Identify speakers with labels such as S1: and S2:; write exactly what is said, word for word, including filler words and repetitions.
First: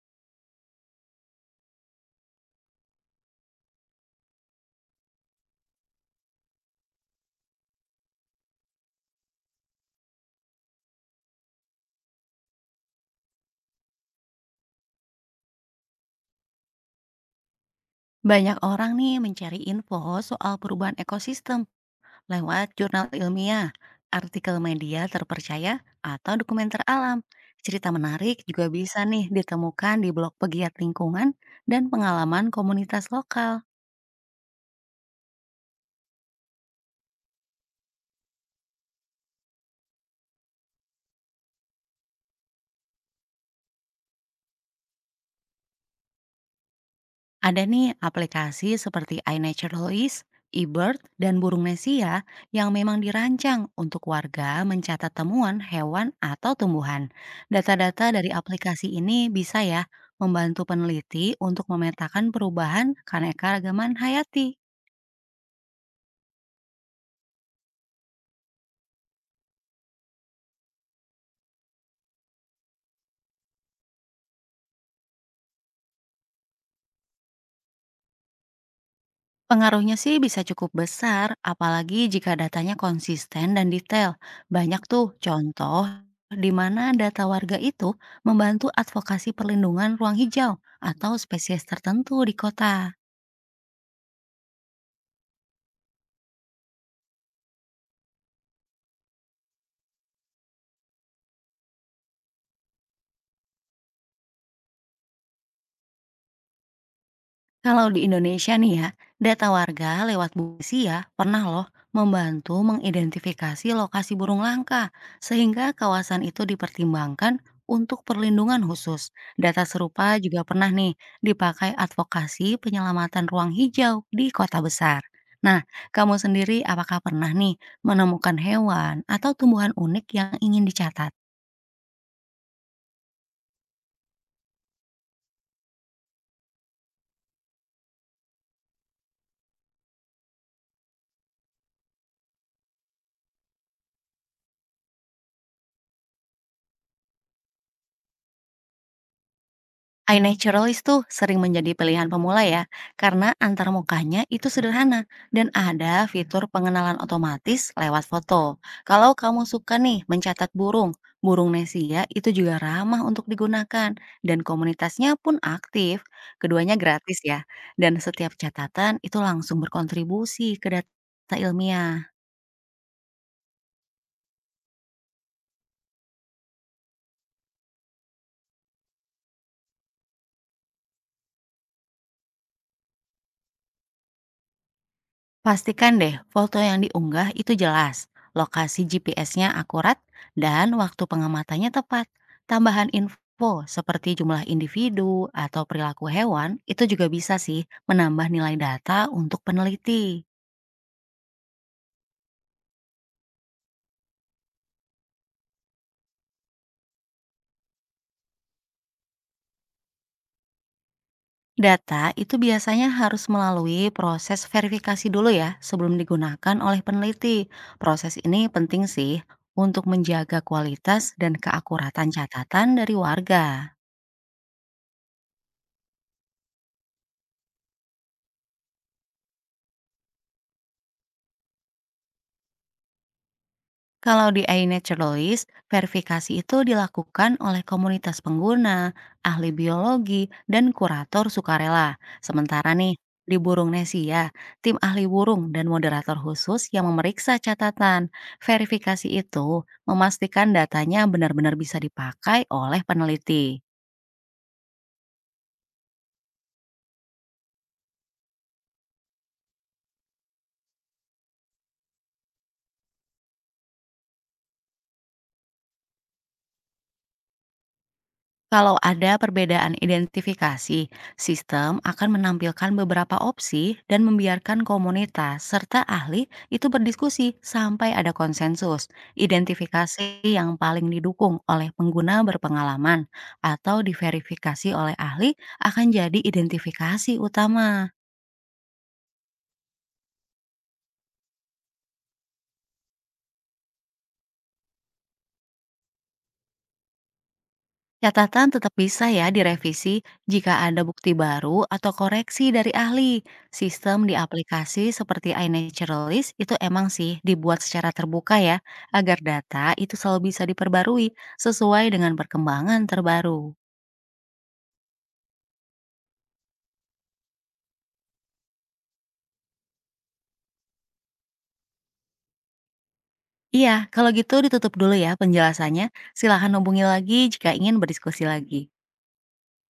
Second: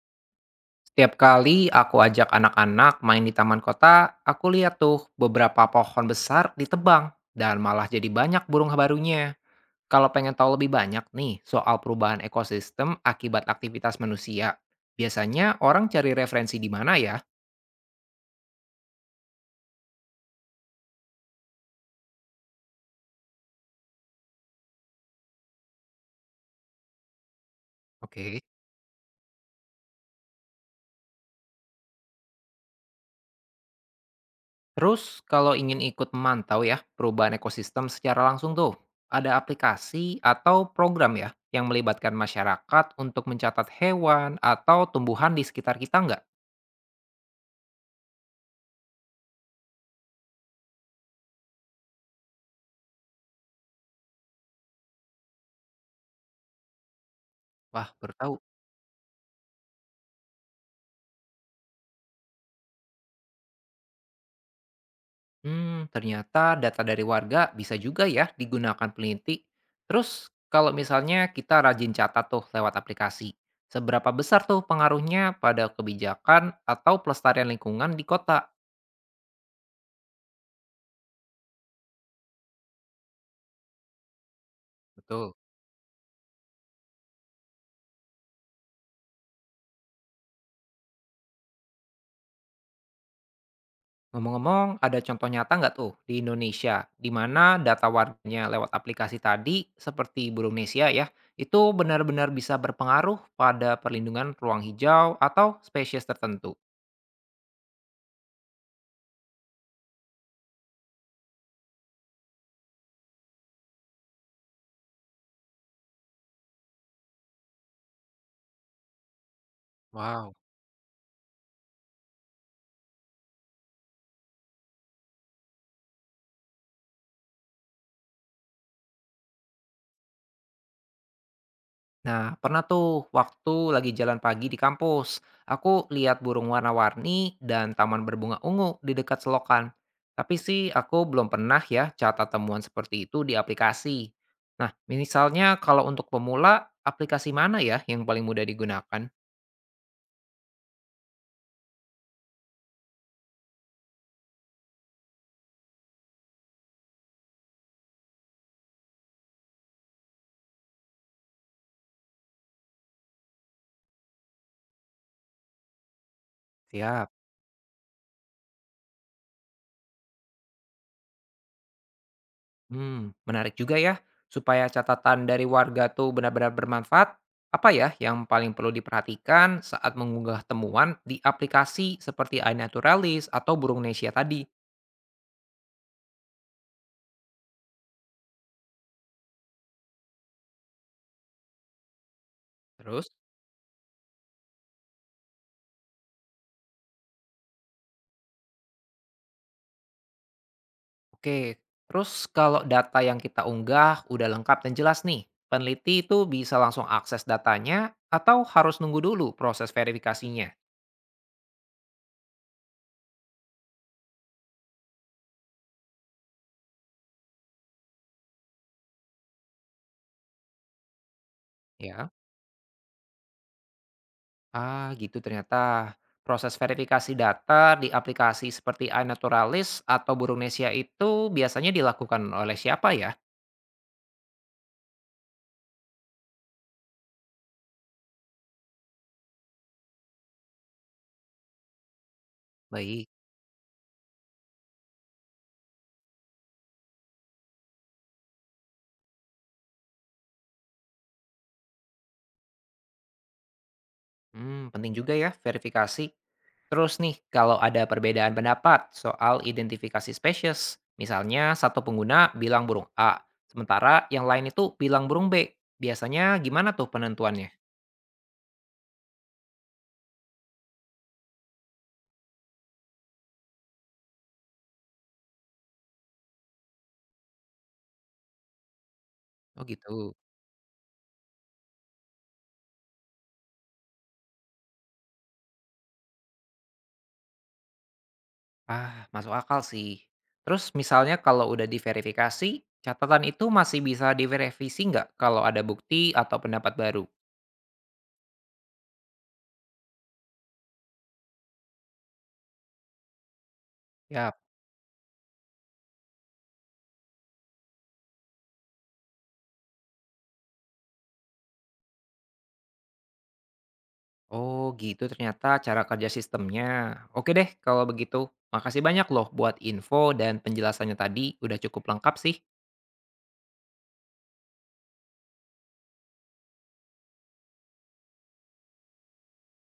S1: Tiap kali aku ajak anak-anak main di taman kota, aku lihat tuh beberapa pohon besar ditebang dan malah jadi banyak burung barunya. Kalau pengen tahu lebih banyak nih soal perubahan ekosistem akibat aktivitas manusia, biasanya orang cari referensi di mana ya?
S2: Banyak orang nih mencari info soal perubahan ekosistem lewat jurnal ilmiah, artikel media terpercaya, atau dokumenter alam. Cerita menarik
S1: Oke.
S2: juga bisa nih ditemukan di blog pegiat lingkungan dan pengalaman komunitas lokal.
S1: Terus kalau ingin ikut memantau ya perubahan ekosistem secara langsung tuh, ada aplikasi atau program ya yang melibatkan masyarakat untuk mencatat hewan atau tumbuhan di sekitar kita nggak?
S2: Ada nih aplikasi seperti iNaturalist, eBird, dan Burung Nesia yang memang dirancang untuk warga mencatat temuan hewan atau tumbuhan.
S1: Wah,
S2: Data-data
S1: baru
S2: dari
S1: tahu.
S2: aplikasi ini bisa ya membantu peneliti untuk memetakan perubahan keanekaragaman hayati.
S1: Hmm, ternyata data dari warga bisa juga ya digunakan peneliti. Terus kalau misalnya kita rajin catat tuh lewat aplikasi, seberapa besar tuh pengaruhnya pada kebijakan atau pelestarian lingkungan di kota?
S2: Pengaruhnya sih bisa cukup besar, apalagi jika datanya konsisten dan detail. Banyak tuh
S1: Betul.
S2: contoh di mana data warga itu membantu advokasi perlindungan ruang hijau atau spesies tertentu di kota.
S1: Ngomong-ngomong, ada contoh nyata nggak tuh di Indonesia, di mana data warganya lewat aplikasi tadi, seperti Indonesia ya, itu benar-benar bisa berpengaruh pada perlindungan ruang hijau atau spesies tertentu?
S2: Kalau di Indonesia nih ya, data warga lewat busi ya pernah loh membantu mengidentifikasi lokasi burung langka sehingga kawasan itu dipertimbangkan untuk perlindungan khusus. Data serupa
S1: Wow.
S2: juga pernah nih dipakai advokasi penyelamatan ruang hijau di kota besar. Nah, kamu sendiri apakah pernah nih menemukan hewan atau tumbuhan unik yang ingin dicatat?
S1: Nah, pernah tuh waktu lagi jalan pagi di kampus, aku lihat burung warna-warni dan taman berbunga ungu di dekat selokan. Tapi sih aku belum pernah ya catat temuan seperti itu di aplikasi. Nah, misalnya kalau untuk pemula, aplikasi mana ya yang paling mudah digunakan?
S2: iNaturalist tuh sering menjadi pilihan pemula ya, karena antarmukanya itu sederhana dan ada fitur pengenalan otomatis lewat foto. Kalau kamu suka nih mencatat burung, burung Nesia itu juga ramah untuk digunakan dan komunitasnya pun aktif. Keduanya
S1: Siap.
S2: gratis ya, dan setiap catatan itu langsung berkontribusi ke data ilmiah.
S1: Hmm, menarik juga ya. Supaya catatan dari warga tuh benar-benar bermanfaat, apa ya yang paling perlu diperhatikan saat mengunggah temuan di aplikasi seperti iNaturalis atau Burung Nesia tadi?
S2: Pastikan deh foto yang diunggah itu jelas, lokasi G P S-nya akurat, dan waktu pengamatannya tepat. Tambahan
S1: Terus?
S2: info seperti jumlah individu atau perilaku hewan itu juga bisa sih menambah nilai data untuk peneliti.
S1: Oke, terus kalau data yang kita unggah udah lengkap dan jelas nih, peneliti itu bisa langsung akses datanya atau harus nunggu dulu proses verifikasinya?
S2: Data itu biasanya harus melalui proses verifikasi dulu ya sebelum digunakan oleh peneliti. Proses ini penting sih untuk menjaga kualitas dan keakuratan
S1: Ya.
S2: catatan dari warga.
S1: Ah, gitu ternyata. Proses verifikasi data di aplikasi seperti iNaturalis atau Burungnesia itu biasanya dilakukan oleh siapa ya?
S2: Kalau di iNaturalist, verifikasi itu dilakukan oleh komunitas pengguna, ahli biologi, dan kurator sukarela. Sementara nih,
S1: Baik.
S2: di Burung Nesia, tim ahli burung dan moderator khusus yang memeriksa catatan. Verifikasi itu memastikan datanya benar-benar bisa dipakai oleh peneliti.
S1: Hmm, penting juga ya verifikasi. Terus nih, kalau ada perbedaan pendapat soal identifikasi spesies, misalnya satu pengguna bilang burung A, sementara yang lain itu bilang burung B, biasanya gimana tuh penentuannya?
S2: Kalau ada perbedaan identifikasi, sistem akan menampilkan beberapa opsi dan membiarkan komunitas serta ahli itu berdiskusi sampai ada konsensus.
S1: Oh gitu.
S2: Identifikasi yang paling didukung oleh pengguna berpengalaman atau diverifikasi oleh ahli akan jadi identifikasi utama.
S1: Ah, masuk akal sih. Terus misalnya kalau udah diverifikasi, catatan itu masih bisa diverifikasi nggak kalau ada bukti atau pendapat baru?
S2: Catatan tetap bisa ya direvisi jika ada bukti baru atau koreksi dari ahli. Sistem di
S1: Yap.
S2: aplikasi seperti iNaturalist itu emang sih dibuat secara terbuka ya, agar data itu selalu bisa diperbarui sesuai dengan perkembangan terbaru.
S1: Oh gitu ternyata cara kerja sistemnya. Oke deh kalau begitu. Makasih banyak loh buat info dan penjelasannya tadi. Udah cukup lengkap sih.
S2: Iya, kalau gitu ditutup dulu ya penjelasannya. Silahkan hubungi lagi jika ingin berdiskusi lagi.